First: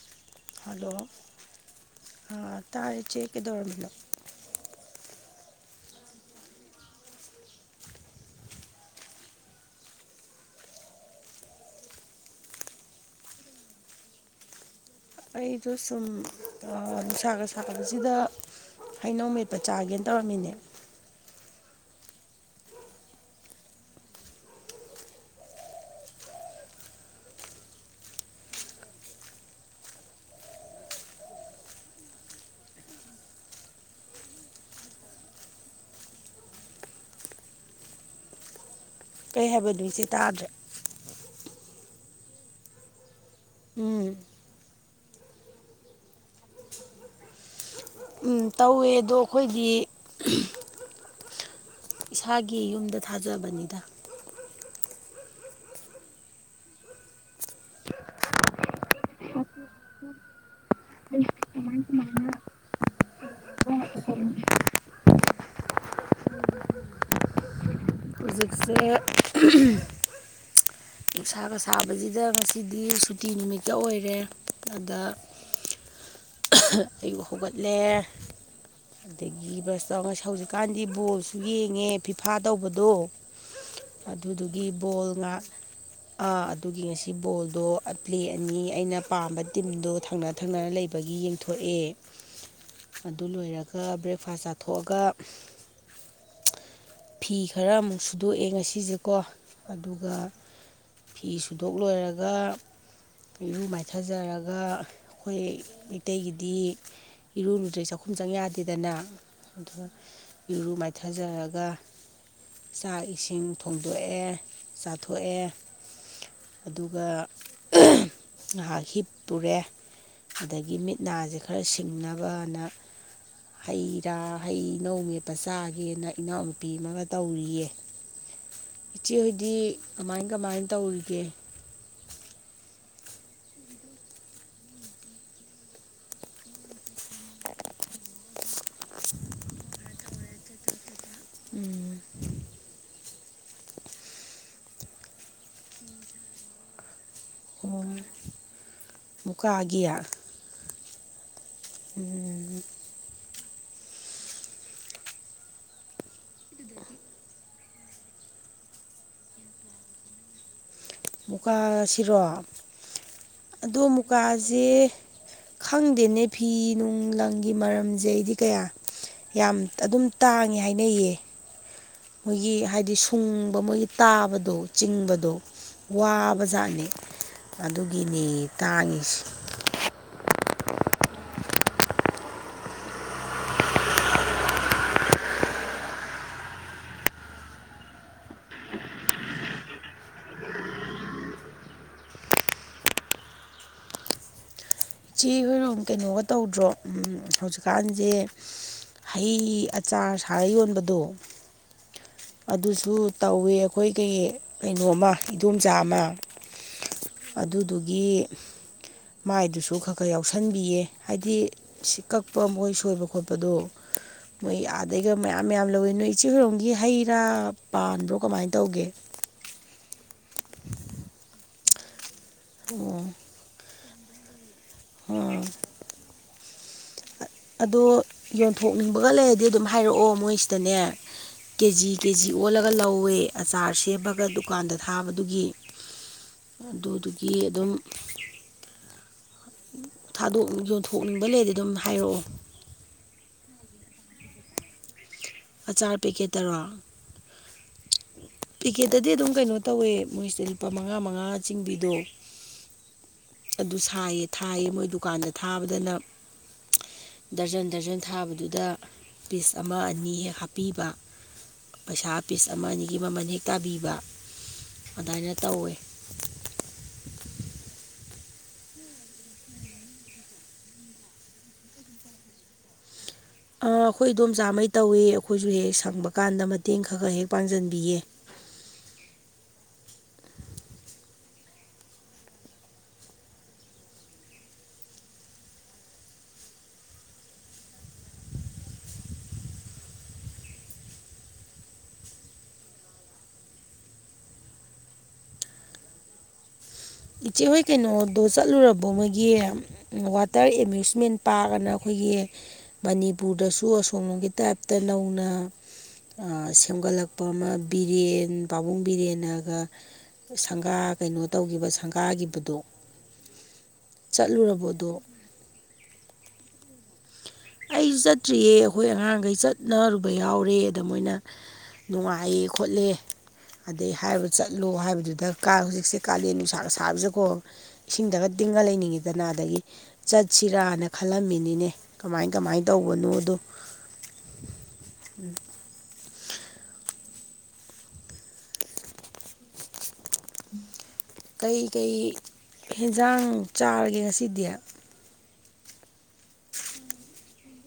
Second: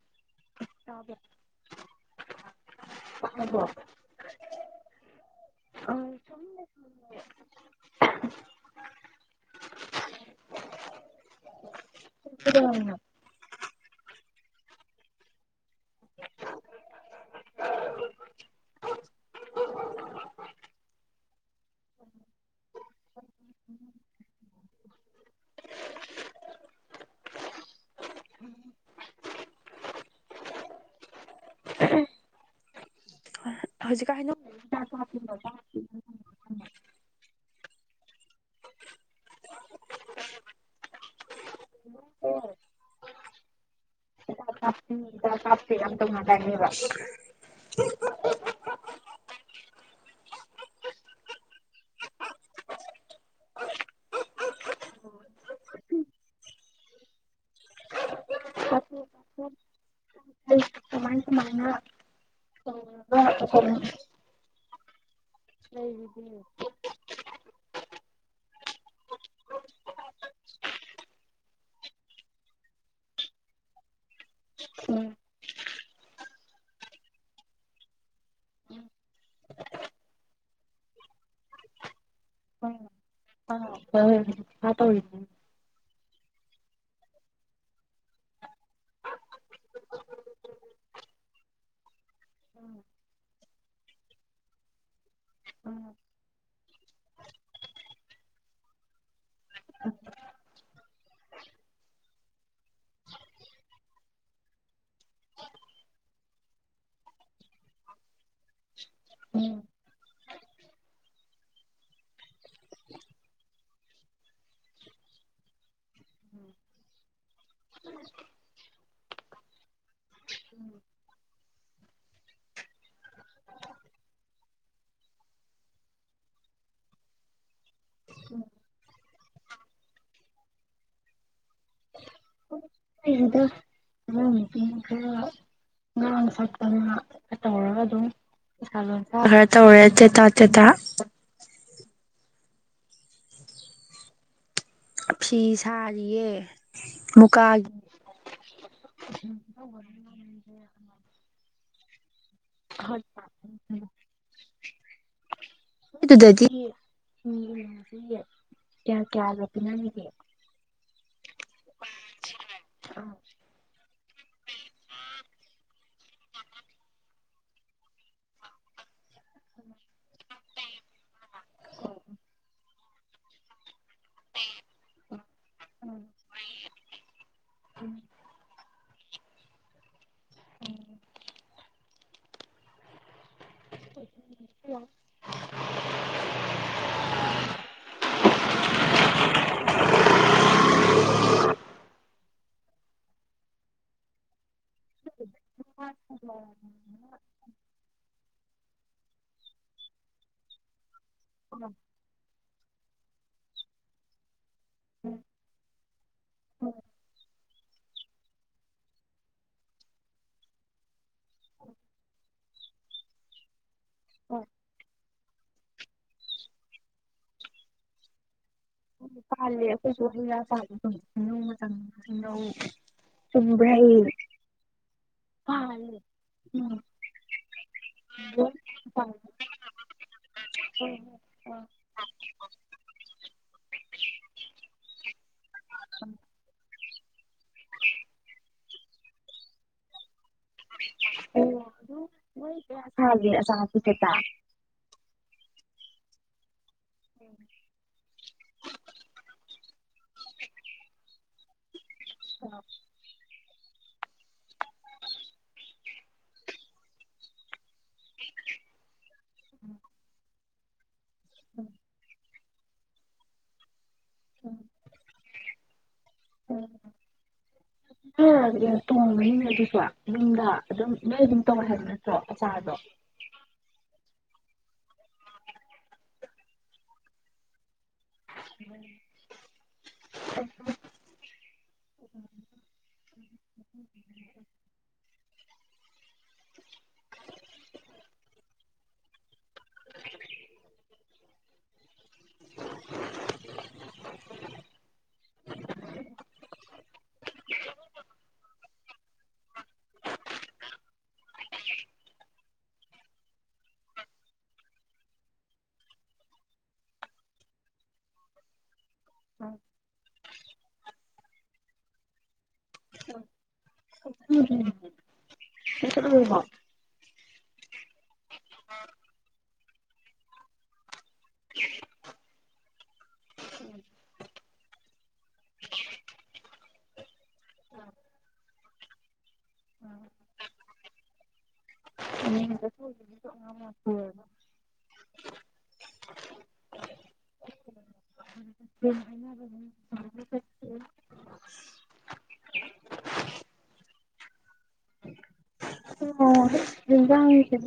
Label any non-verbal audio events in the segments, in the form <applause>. <unintelligible> hello ꯑ ꯇꯥꯔ ꯆ ꯀꯗꯧꯔꯃꯅꯣ ꯑꯣ <unintelligible> ꯀ ꯋꯥ ꯑꯩꯁꯨꯣ ꯁꯨꯝ ꯅꯨꯡꯁꯥꯒ ꯁꯥꯕꯁꯤꯗ ꯍꯩꯅꯧꯃꯤꯠꯄ ꯆꯥꯒꯦꯅ ꯇꯧꯔꯝꯃꯤꯅꯦ ꯍꯧꯖꯤꯛ ꯀꯥꯏꯅ ꯀꯩ ꯍꯥꯏꯕꯗꯨ ꯏꯆꯦ ꯇꯥꯗ꯭ꯔꯦ ꯎꯝ ꯇꯃ ꯅꯤꯕ ꯇꯧꯋꯦ ꯑꯗꯣ ꯑꯩꯈꯣꯏꯒꯤ ꯏꯁꯥꯒꯤ ꯌꯨꯝꯗ ꯊꯥꯖꯕꯅꯤꯗ ꯎꯝ ꯎꯝ ꯁ ꯁꯥꯕ ꯁꯥꯕꯁꯤꯗ ꯉꯁꯤꯗꯤ ꯁꯨꯇꯤ ꯅꯨꯃꯤꯠꯇ ꯑꯣꯏꯔꯦ ꯑꯗ ꯑꯩꯕꯨ ꯍꯧꯒꯠꯂꯦ ꯑꯗꯒꯤ ꯕꯁ ꯇꯧ ꯉꯁ ꯍꯧꯖꯤꯛꯀꯥꯟꯗꯤ ꯕꯣꯜꯁꯨ ꯌꯦꯡꯉꯦ ꯐꯤꯐꯥ ꯇꯧꯕꯗꯣ ꯑꯗꯨꯗꯨꯒꯤ ꯕꯣꯜ ꯉꯥ ꯑꯗꯨꯒꯤ ꯉꯁꯤ ꯕꯣꯜꯗꯣ ꯄ꯭ꯂꯦ ꯑꯅꯤ ꯑꯩꯅ ꯄꯥꯝꯕ ꯇꯤꯝꯗꯣ ꯊꯪꯅ ꯊꯪꯅꯅ ꯂꯩꯕꯒꯤ ꯌꯦꯡꯊꯣꯛꯑꯦ ꯑꯗꯨ ꯂꯣꯏꯔꯒ ꯕ꯭ꯔꯦꯛꯐꯥꯁ ꯆꯥꯊꯣꯛꯑꯒ ꯐꯤ ꯈꯔ ꯑꯃꯨꯛ ꯁꯨꯗꯣꯛꯑꯦ ꯉꯁꯤꯁꯦꯀꯣ ꯑꯗꯨꯒ ꯐꯤ ꯁꯨꯗꯣꯛ ꯂꯣꯏꯔꯒ ꯏꯔꯨ ꯃꯥꯏꯊꯖꯔꯒ ꯑꯩꯈꯣꯏ ꯃꯩꯇꯩꯒꯤꯗꯤ ꯏꯔꯨꯔꯨꯗ꯭ꯔꯦ ꯆꯥꯛꯈꯨꯝ ꯆꯪ ꯌꯥꯗꯦꯗꯅ ꯑꯗꯨꯒ ꯏꯔꯨ ꯃꯥꯏꯊꯖꯔꯒ ꯆꯥꯛ ꯏꯁꯤꯡ ꯊꯣꯡꯗꯣꯛꯑꯦ ꯆꯥꯊꯣꯛꯑꯦ ꯑꯗꯨꯒ ꯉꯥꯏꯍꯥꯛ ꯍꯤꯞꯇꯨꯔꯦ ꯑꯗꯒꯤ ꯃꯤꯠ ꯅꯥꯁꯦ ꯈꯔ ꯁꯤꯡꯅꯕꯅ ꯍꯩꯔꯥ ꯍꯩꯅꯧ ꯃꯦꯠꯄ ꯆꯥꯒꯦꯅ ꯏꯅꯥꯎꯅꯨꯄꯤ ꯑꯃꯒ ꯇꯧꯔꯤꯌꯦ ꯏꯆꯦꯍꯣꯏꯗꯤ ꯀꯃꯥꯏ ꯀꯃꯥꯏꯅ ꯇꯧꯔꯤꯒꯦ ꯑꯗꯨꯗꯀ ꯉꯔꯥꯡ ꯁꯛꯄꯅ ꯇꯧꯔꯒ ꯑꯗꯨꯝ ꯂ ꯈ ꯇ ꯑꯣꯔꯦ ꯆꯦ ꯇ ꯆꯦ ꯇ ꯐꯤ ꯁꯥꯔꯤꯌꯦ ꯃꯨꯀꯥꯒꯤ ꯃꯨꯀꯥꯒꯤ <unintelligible> ꯎꯝ ꯍ <unintelligible> ꯍ ꯑꯗꯨ ꯀ ꯀꯌꯥ ꯄꯅꯥ ꯃꯨꯀꯥꯁꯤꯔꯣ ꯑꯗꯣ ꯃꯨꯀꯥꯁꯦ ꯈꯪꯗꯦꯅꯦ ꯐꯤ ꯅꯨꯡ ꯂꯪꯒꯤ ꯃꯔꯝꯁꯦ ꯑꯩꯗꯤ ꯀꯌꯥ ꯌꯥꯝ ꯑꯗꯨꯝ ꯇꯥꯡꯉꯦ ꯍꯥꯏꯅꯩꯌꯦ ꯃꯣꯏꯒꯤ ꯍꯥꯏꯗꯤ ꯁꯨꯡꯕ ꯃꯣꯏꯒꯤ ꯇꯥꯕꯗꯣ ꯆꯤꯡꯕꯗꯣ ꯋꯥꯕꯖꯥꯛꯠꯅꯤ ꯑꯗꯨꯒꯤꯅꯤ ꯇꯥꯡꯉꯤꯁꯤ ꯎꯝ ꯌꯥ <unintelligible> ꯏꯆꯦ ꯍꯣꯏꯔꯣꯝ ꯀꯩꯅꯣꯒ ꯇꯧꯗ꯭ꯔꯣ ꯍꯧꯖꯤꯛꯀꯥꯟꯁꯦ ꯍꯩ ꯑꯆꯥꯔ ꯁꯥꯔ ꯌꯣꯟꯕꯗꯣ ꯎ ꯑꯗꯨꯁꯨ ꯇꯧꯏꯤ ꯑꯩꯈꯣꯏ ꯀꯩ ꯀꯩꯅꯣꯝꯃ ꯏꯗꯣꯝꯆꯥ ꯑꯃ ꯑꯗꯨꯗꯨꯒꯤ ꯃꯥꯏꯗꯨꯁꯨ ꯈꯔ ꯈꯔ ꯌꯥꯎꯁꯟꯕꯤꯌꯦ ꯍꯥꯏꯗꯤ ꯁꯤ ꯀꯛꯄ ꯃꯈꯣꯏ ꯁꯣꯏꯕ ꯈꯣꯠꯄꯗꯣ ꯃꯣꯏ ꯑꯥꯗꯩꯒ ꯃꯌꯥꯝ ꯃꯌꯥꯝ ꯂꯧꯋꯤ ꯅꯣꯏ ꯏꯆꯦ ꯍꯔꯣꯝꯒꯤ ꯍꯩ ꯔꯥ ꯄꯥꯟꯕ꯭ꯔꯣ ꯀꯃꯥꯏꯅ ꯇꯧ ꯄꯂꯦ ꯐꯁꯨ ꯌꯥ ꯄꯪ ꯑꯣ ꯆꯨꯝꯕ꯭ꯔ ꯑꯥ ꯍ ꯎꯝ ꯑꯗꯣ ꯌꯣꯟꯊꯣꯛꯅꯤꯡꯕꯒ ꯂꯩꯔꯗꯤ ꯑꯗꯨꯝ ꯍꯥꯏꯔꯛꯑꯣ ꯃꯣꯏꯁꯤꯗꯅꯦ ꯀꯦ ꯖꯤ ꯀꯦ ꯖꯤ ꯑꯣꯜꯂꯒ ꯂꯧꯋꯦ ꯑꯆꯥꯔ ꯁꯦꯝꯃꯒ ꯗꯨꯀꯥꯟꯗ ꯊꯥꯕꯗꯨꯒꯤ ꯎꯝ ꯑꯗꯨꯗꯨꯒꯤ ꯑꯗꯨꯝ ꯊꯥꯗꯣꯛ ꯌꯣꯟꯊꯣꯛꯅꯤꯡꯕ ꯂꯩꯔꯗꯤ ꯑꯗꯨꯝ ꯍꯥꯏꯔꯛꯑꯣ ꯑꯣ ꯍꯥ ꯀ ꯇ ꯑꯆꯥꯔ ꯄꯦꯛꯀꯦꯠꯇꯔꯣ ꯄꯦꯛꯀꯦꯠꯇꯗꯤ ꯑꯗꯨꯝ ꯀꯩꯅꯣ ꯇꯧꯋꯦ ꯃꯣꯏꯁꯤꯗ ꯂꯨꯄꯥ ꯃꯉꯥ ꯃꯉꯥ ꯆꯤꯡꯕꯤꯗꯣ ꯑ ꯑꯗꯨ ꯁꯥꯏꯌꯦ ꯊꯥꯏꯌꯦ ꯃꯣꯏ ꯗꯨꯀꯥꯟꯗ ꯊꯥꯕꯗꯅ ꯗꯔꯖꯟ ꯗꯔꯖꯟ ꯊꯥꯕꯗꯨꯗ ꯄꯤꯁ ꯑꯃ ꯑꯅꯤ ꯍꯦꯛ ꯍꯥꯞꯄꯤꯕ ꯄꯩꯁꯥ ꯄꯤꯁ ꯑꯃ ꯑꯅꯤꯒꯤ ꯃꯃꯜ ꯍꯦꯛ ꯇꯥꯕꯤꯕ ꯎꯝ ꯑꯗꯨꯃꯥꯏꯅ ꯇꯧꯋꯦ ꯇꯣꯡꯕꯅꯤꯅꯦ ꯑꯗꯨꯁꯨ ꯅꯨꯡꯗ ꯑꯗꯨꯝ ꯅꯣꯏ ꯑꯗꯨꯝ ꯇꯧꯋꯦ ꯍꯥꯏꯕ ꯅꯠꯇ꯭ꯔꯣ ꯑꯆꯥꯔꯗꯣ ꯑꯥ ꯑꯩꯈꯣꯏ ꯑ ꯑꯗꯨꯣꯝ ꯆꯥꯝꯃꯩ ꯇꯧꯏ ꯑꯩꯈꯣꯏꯁꯨ ꯍꯦꯛ ꯍꯦꯛ ꯁꯪꯕ ꯀꯥꯟꯗ ꯃꯇꯦꯡ ꯈꯔ ꯈꯔ ꯍꯦꯛ ꯄꯥꯡꯁꯤꯟꯕꯤꯌꯦ ꯍ ꯎ ꯏꯆꯦꯍꯣꯏ ꯀꯩꯅꯣꯗꯣ ꯆꯠꯂꯨꯔꯕꯣ ꯃꯣꯏꯒꯤ ꯋꯥꯇꯔ ꯑꯦꯃ꯭ꯌꯨꯁꯃꯦꯟ ꯄꯥꯔꯛꯑꯅ ꯑꯩꯈꯣꯏꯒꯤ ꯑꯩꯈꯣꯏꯒꯤ ꯃꯅꯤꯄꯨꯔꯗꯁꯨ ꯑꯁꯣꯝꯂꯣꯝꯒꯤ ꯇꯥꯏꯞꯇ ꯅꯧꯅ ꯁꯦꯝꯒꯠꯂꯛꯄ ꯑꯃ ꯕꯤꯔꯦꯟ ꯄꯥꯕꯨꯡ ꯕꯤꯔꯦꯟ ꯍꯥꯏꯒ ꯁꯪꯒꯥ ꯀꯩꯅꯣ ꯇꯧꯈꯤꯕ ꯁꯪꯒꯥꯒꯤꯈꯤꯕꯗꯣ ꯎꯝꯃꯣ ꯑꯩꯁꯨ ꯆꯠꯇ꯭ꯔꯤꯌꯦ ꯑꯩꯈꯣꯏ ꯑꯉꯥꯡꯈꯩ ꯆꯠꯅꯔꯨꯕ ꯌꯥꯎꯔꯦꯗ ꯃꯣꯏꯅ ꯅꯨꯡꯉꯥꯏꯌꯦ ꯈꯣꯠꯂꯦ ꯑꯗꯩ ꯍꯥꯏꯔ ꯆꯠꯂꯣ ꯍꯥꯏꯕꯗꯨꯗ ꯀ ꯍꯧꯖꯤꯛꯁꯦ ꯀꯥꯂꯦꯟ ꯅꯨꯡꯁꯥꯛ ꯁꯥꯕꯁꯦꯀꯣ ꯏꯁꯤꯡꯗꯒ ꯇꯤꯡꯉ ꯂꯩꯅꯤꯡꯉꯤꯗꯅ ꯑꯗꯒꯤ ꯆꯠꯁꯤꯔꯥꯅ ꯈꯜꯂꯝꯃꯤꯅꯤꯅꯦ ꯀꯃꯥꯏ ꯀꯃꯥꯏꯅ ꯇꯧꯕꯅꯣꯗꯣ ꯑ ꯍ ꯎꯝ ꯀꯩꯀꯩ ꯍꯟꯖꯥꯡ ꯆꯥꯔꯒꯦ ꯉꯁꯤꯗꯤ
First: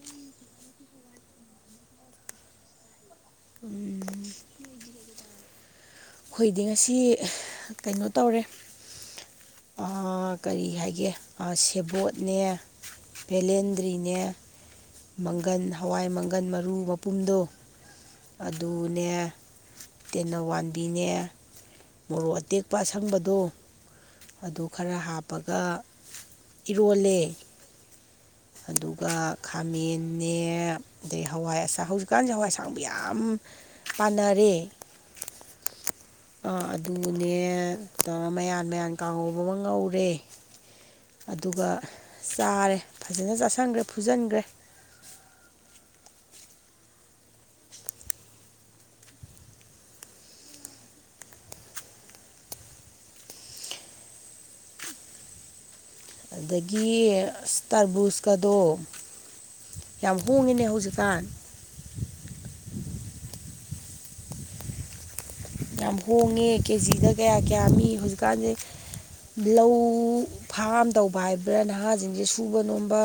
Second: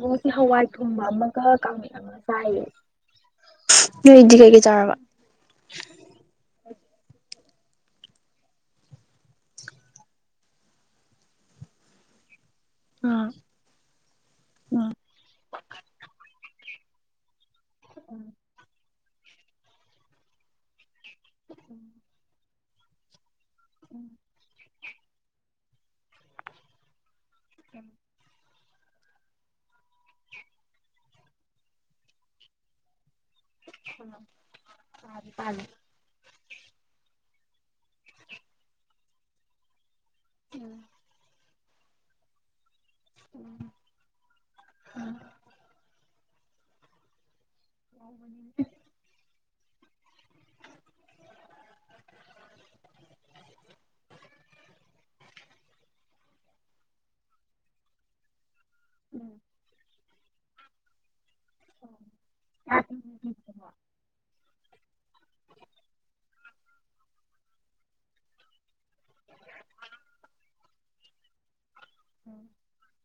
ꯕꯣꯁ ꯍꯋꯥꯏ ꯊꯣꯡꯕ ꯑꯃꯒ ꯀꯃꯤꯠ ꯑꯃꯒ ꯆꯥꯏꯌꯦ ꯅꯣꯏꯗꯤ ꯀꯩꯀꯩ ꯆꯥꯔꯕ ꯔꯤꯗꯤꯡ ꯑꯁꯤ ꯀꯩꯅꯣ ꯇꯧꯔꯦ ꯀꯔꯤ ꯍꯥꯏꯒꯦ ꯁꯦꯕꯣꯠꯅꯦ ꯚꯦꯂꯦꯟꯗ꯭ꯔꯤꯅꯦ ꯃꯪꯒꯟ ꯍꯋꯥꯏ ꯃꯪꯒꯜ ꯃꯪꯒꯟ ꯃꯔꯨ ꯃꯄꯨꯝꯗꯣ ꯑꯗꯨꯅꯦ ꯇꯦꯟꯅꯋꯥꯟ ꯑ <unintelligible> ꯃꯣꯔꯣꯛ ꯑꯇꯦꯛꯄ ꯑꯁꯪꯕꯗꯣ ꯎꯝ ꯑꯗꯨ ꯈꯔ ꯍꯥꯞꯄꯒ ꯏꯔꯣꯜꯂꯦ ꯑꯗꯨꯒ ꯈꯥꯃꯦꯛ ꯑꯗꯩ ꯍꯋꯥꯏ ꯑꯁ ꯍꯧꯖꯤꯛꯀꯥꯟꯁꯦ ꯍꯋꯥꯏ ꯑꯁꯥꯡꯕ ꯌꯥꯝ ꯎ ꯐ ꯐꯅꯤ <unintelligible> ꯑꯥ ꯑꯗꯨꯅꯦ ꯃꯌꯥꯟ ꯃꯌꯥꯟ ꯀꯥꯡꯥꯍꯧꯕ ꯑꯃ ꯉꯧꯔꯦ ꯎꯝ ꯑꯗꯨꯒ ꯆꯥꯔꯦ ꯐꯖꯅ ꯆꯥꯁꯟꯈ꯭ꯔꯦ ꯐꯨꯖꯟꯈ꯭ꯔꯦ ꯍꯅꯤ ꯑꯗꯒꯤ ꯇꯔꯕꯨꯁꯀꯗꯣ ꯌꯥꯝ ꯍꯣꯡꯉꯤꯅꯦ ꯎꯖꯤꯀꯥꯟ <unintelligible> ꯌꯥꯝ ꯍꯣꯡꯉꯦ ꯀꯦꯖꯤꯗ ꯀꯌꯥ ꯀꯌꯥ ꯃꯤ ꯍꯧꯖꯤꯛꯀꯥꯟꯁꯦ ꯂꯧ ꯐꯥꯝ ꯇꯧꯕ ꯍꯥꯏꯕ꯭ꯔꯥ ꯅꯍꯥꯁꯤꯡꯁꯦ ꯁꯨꯕ ꯅꯣꯝꯕ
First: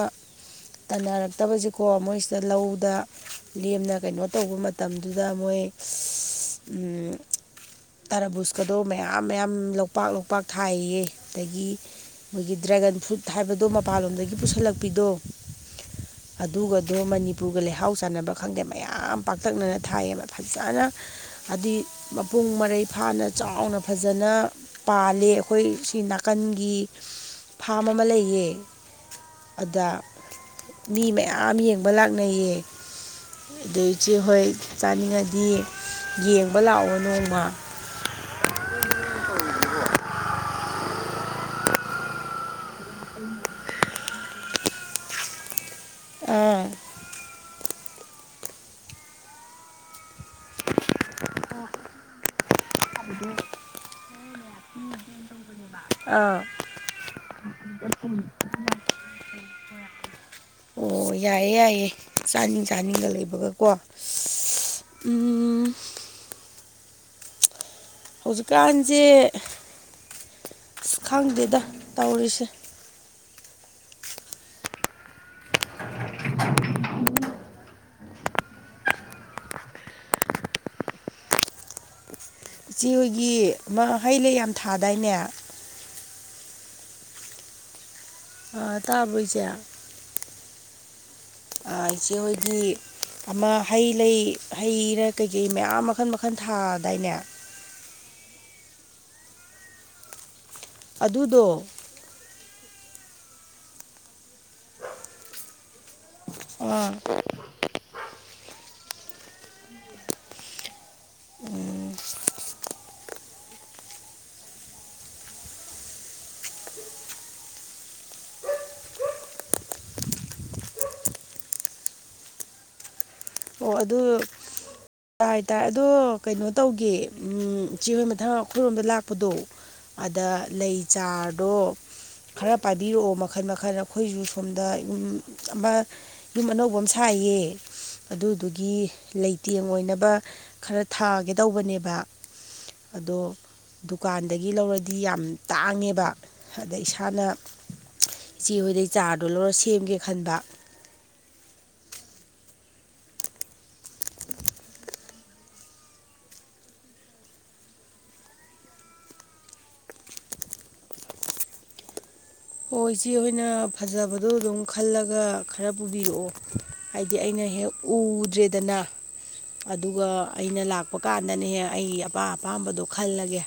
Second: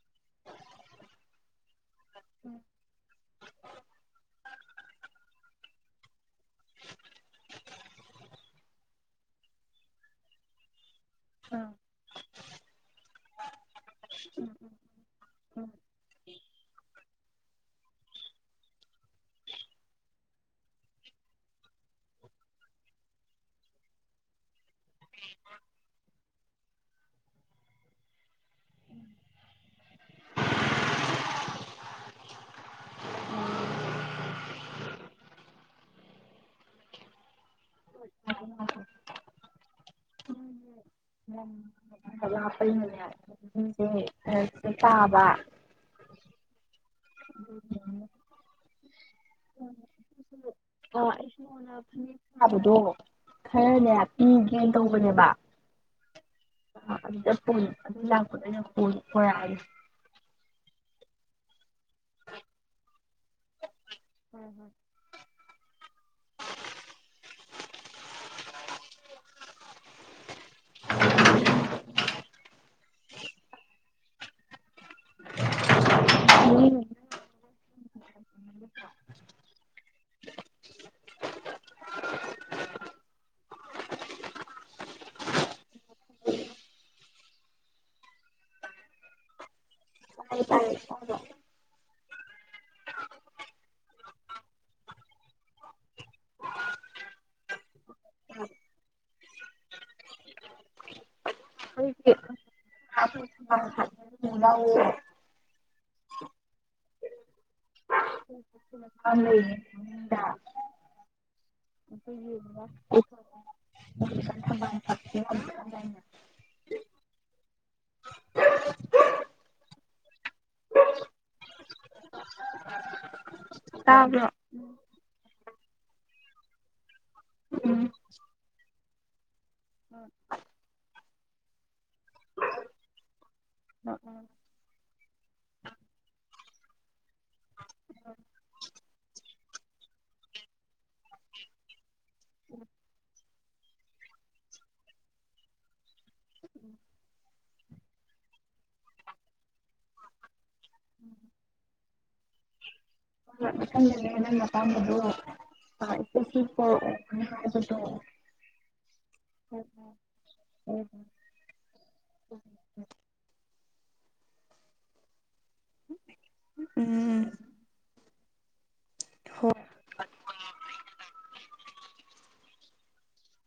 ꯇꯥꯟꯅꯔꯛꯇꯕꯁꯤꯀꯣ ꯃꯣꯏꯁꯤꯗ ꯂꯧꯗ ꯂꯦꯝꯅ ꯀꯩꯅꯣ ꯇꯧꯕ ꯃꯇꯝꯗꯨꯗ ꯃꯣꯏ ꯎꯝ ꯇꯔꯥꯕꯨꯁꯀꯗꯣ ꯃꯌꯥꯝ ꯃꯌꯥꯝ ꯂꯧꯄꯥꯛ ꯂꯧꯄꯥꯛ ꯊꯥꯏꯌꯦ ꯑꯗꯒꯤ ꯃꯣꯏꯒꯤ ꯗ꯭ꯔꯦꯒꯟ ꯐ꯭ꯔꯨꯠ ꯍꯥꯏꯕꯗꯣ ꯃꯄꯥꯟꯂꯣꯝꯗꯒꯤ ꯄꯨꯁꯜꯂꯛꯄꯤꯗꯣ ꯑꯗꯨꯒꯗꯣ ꯃꯅꯤꯄꯨꯔꯒ ꯂꯩꯍꯥꯎ ꯆꯥꯟꯅꯕ ꯈꯪꯗꯦ ꯃꯌꯥꯝ ꯄꯥꯛꯇꯛꯅꯅ ꯊꯥꯏꯌꯦꯕ ꯐꯖꯅ ꯍꯥꯏꯗꯤ ꯃꯄꯨꯡ ꯃꯔꯩ ꯐꯥꯅ ꯆꯥꯎꯅ ꯐꯖꯅ ꯄꯥꯜꯂꯦ ꯑꯩꯈꯣꯏ ꯁꯤ ꯅꯥꯀꯟꯒꯤ ꯐꯥꯝ ꯑꯃ ꯂꯩꯌꯦ ꯑꯗ ꯃꯤ ꯃꯌꯥꯝ ꯌꯦꯡꯕ ꯂꯥꯛꯅꯩꯌꯦ ꯑꯗꯨꯩꯆꯦ ꯍꯣꯏ ꯆꯥꯅꯤꯡꯉꯗꯤ ꯌꯦꯡꯕ ꯂꯥꯛꯑꯣ ꯅꯣꯡꯃ <unintelligible> ꯂꯄ ꯆꯥꯕ <unintelligible> ꯊꯦꯡ <unintelligible> ꯎꯝ <inaudible> <unintelligible> ꯑ ꯑꯩꯁꯨꯅ ꯐꯅꯦꯛ ꯁꯥꯕꯗꯣ ꯈꯔꯅꯦ ꯄꯤꯒꯦꯅ ꯇꯧꯕꯅꯦꯕ ꯑꯥ ꯑꯗꯨꯗ ꯄꯨꯅꯤ ꯑꯗꯨ ꯂꯥꯛꯄꯗ ꯌꯥꯝ ꯄꯨ ꯈꯣꯏꯔꯛꯑꯅꯤ ꯑꯣ ꯌꯥꯏꯌꯦ ꯌꯥꯏꯌꯦ ꯆꯥꯅꯤꯡ ꯆꯥꯅꯤꯡꯒ ꯂꯩꯕꯒꯀꯣ ꯎ ꯍꯧꯖꯤꯛꯀꯥꯟꯁꯦ ꯑꯁ ꯈꯪꯗꯦꯗ ꯇꯧꯔꯤꯁꯦ <unintelligible> <unintelligible> ꯏꯆꯦ ꯍꯣꯏꯒꯤ ꯍꯩ ꯂꯩ ꯌꯥꯝ ꯊꯥꯗꯥꯏꯅꯦ ꯑ ꯇꯥꯕꯣꯏꯁꯦ ꯇꯥꯌꯦ ꯇꯥꯏꯌꯦ ꯏꯆꯦ ꯑꯩꯈꯣꯏꯒꯤ ꯑꯃ ꯍꯩ ꯂꯩ ꯍꯩꯔ ꯀꯩꯀꯩ ꯃꯌꯥꯝ ꯃꯈꯜ ꯃꯈꯜ ꯊꯥꯗꯥꯏꯅꯦ ꯑꯗꯨꯗꯣ <unintelligible> ꯑꯣ ꯂꯩ ꯑ ꯌꯦ <unintelligible> ꯊꯥꯛ <unintelligible> ꯑꯣ ꯑꯗꯨ ꯇꯕꯣ ꯇꯥꯏ ꯇꯥꯏ ꯑꯗꯣ ꯀꯩꯅꯣ ꯇꯧꯒꯦ ꯏ ꯎꯆꯦꯍꯣꯏ ꯃꯊꯪ ꯑꯩꯈꯣꯏꯔꯣꯝꯗ ꯂꯥꯛꯄꯗꯣ ꯑꯗ ꯂꯩ ꯆꯥꯔꯗꯣ ꯈꯔ ꯄꯥꯏꯕꯤꯔꯛꯑꯣ ꯃꯈꯜ ꯃꯈꯜ ꯑꯩꯈꯣꯏꯁꯨ ꯁꯣꯝꯗ ꯑꯃ ꯌꯨꯝ ꯑꯅꯧꯕ ꯑꯃ ꯁꯥꯏꯌꯦ ꯑꯗꯨꯗꯨꯒꯤ ꯂꯩꯇꯦꯡ ꯑꯣꯏꯅ ꯈꯔ ꯊꯥꯒꯦ ꯇꯧꯕꯅꯦꯕ ꯑꯗꯣ ꯗꯨꯀꯥꯟꯗꯒꯤ ꯂꯧꯔꯗꯤ ꯌꯥꯝ ꯇꯥꯡꯉꯦꯕ ꯑꯗ ꯏꯁꯥꯅ ꯏꯆꯦꯍꯣꯏꯗꯩ ꯆꯥꯔꯗꯣ ꯂꯧꯔ ꯁꯦꯝꯒꯦ ꯈꯟꯕ ꯃ ꯂꯩꯦ ꯅꯃ ꯇꯝꯕꯣ ꯑ ꯏꯁꯨ ꯝ ꯎ ꯎꯝꯝ ꯑꯣ ꯏꯆꯦ ꯑꯩꯈꯣꯏꯅ ꯐꯖꯕꯗꯣ ꯑꯗꯨꯝ ꯈꯜꯂꯒ ꯈꯔ ꯄꯨꯕꯤꯔꯛꯑꯣ ꯍꯥꯏꯗꯤ ꯎꯝ ꯑꯩꯅ ꯍꯦꯛ ꯎꯗ꯭ꯔꯦꯗꯅ ꯍꯣꯏ ꯑꯗꯨꯒ ꯑꯩꯅ ꯂꯥꯛꯄ ꯀꯥꯟꯗꯅꯦꯍꯦꯛ ꯑꯩ ꯑꯄꯥ ꯑꯄꯥꯝꯕꯗꯣ ꯈꯜꯂꯒꯦ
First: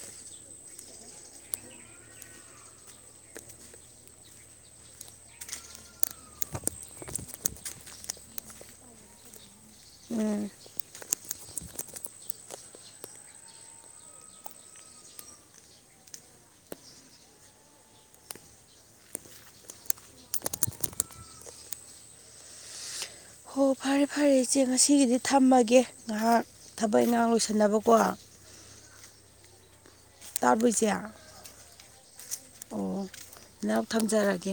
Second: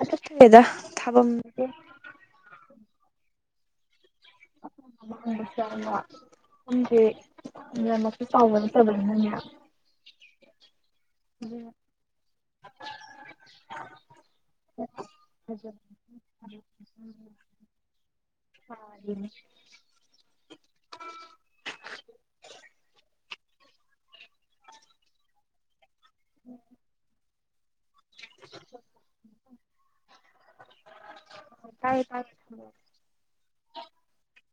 ꯑ ꯆꯗ ꯊꯥꯕꯝ <unintelligible> ꯃꯥꯡꯕꯁꯨ ꯌꯥꯝꯅ ꯈꯪꯁꯦꯃꯁꯨ ꯆꯥꯎꯕ ꯅꯠꯇꯕꯅꯤꯅꯅꯦ ꯎꯝ ꯎ <unintelligible> ꯑꯅꯤ ꯍꯣ ꯐꯔꯦ ꯐꯔꯦ ꯏꯆꯦ ꯉꯁꯤꯒꯤꯗꯤ ꯊꯝꯃꯒꯦ ꯉꯥꯏꯍꯥꯛ ꯊꯕꯛ ꯏꯪꯈꯥꯡ ꯂꯣꯏꯁꯟꯅꯕꯀꯣ <unintelligible> ꯇꯥꯔꯣꯏꯁꯦ ꯑꯣ ꯅꯔ ꯊꯝꯖꯔꯒꯦ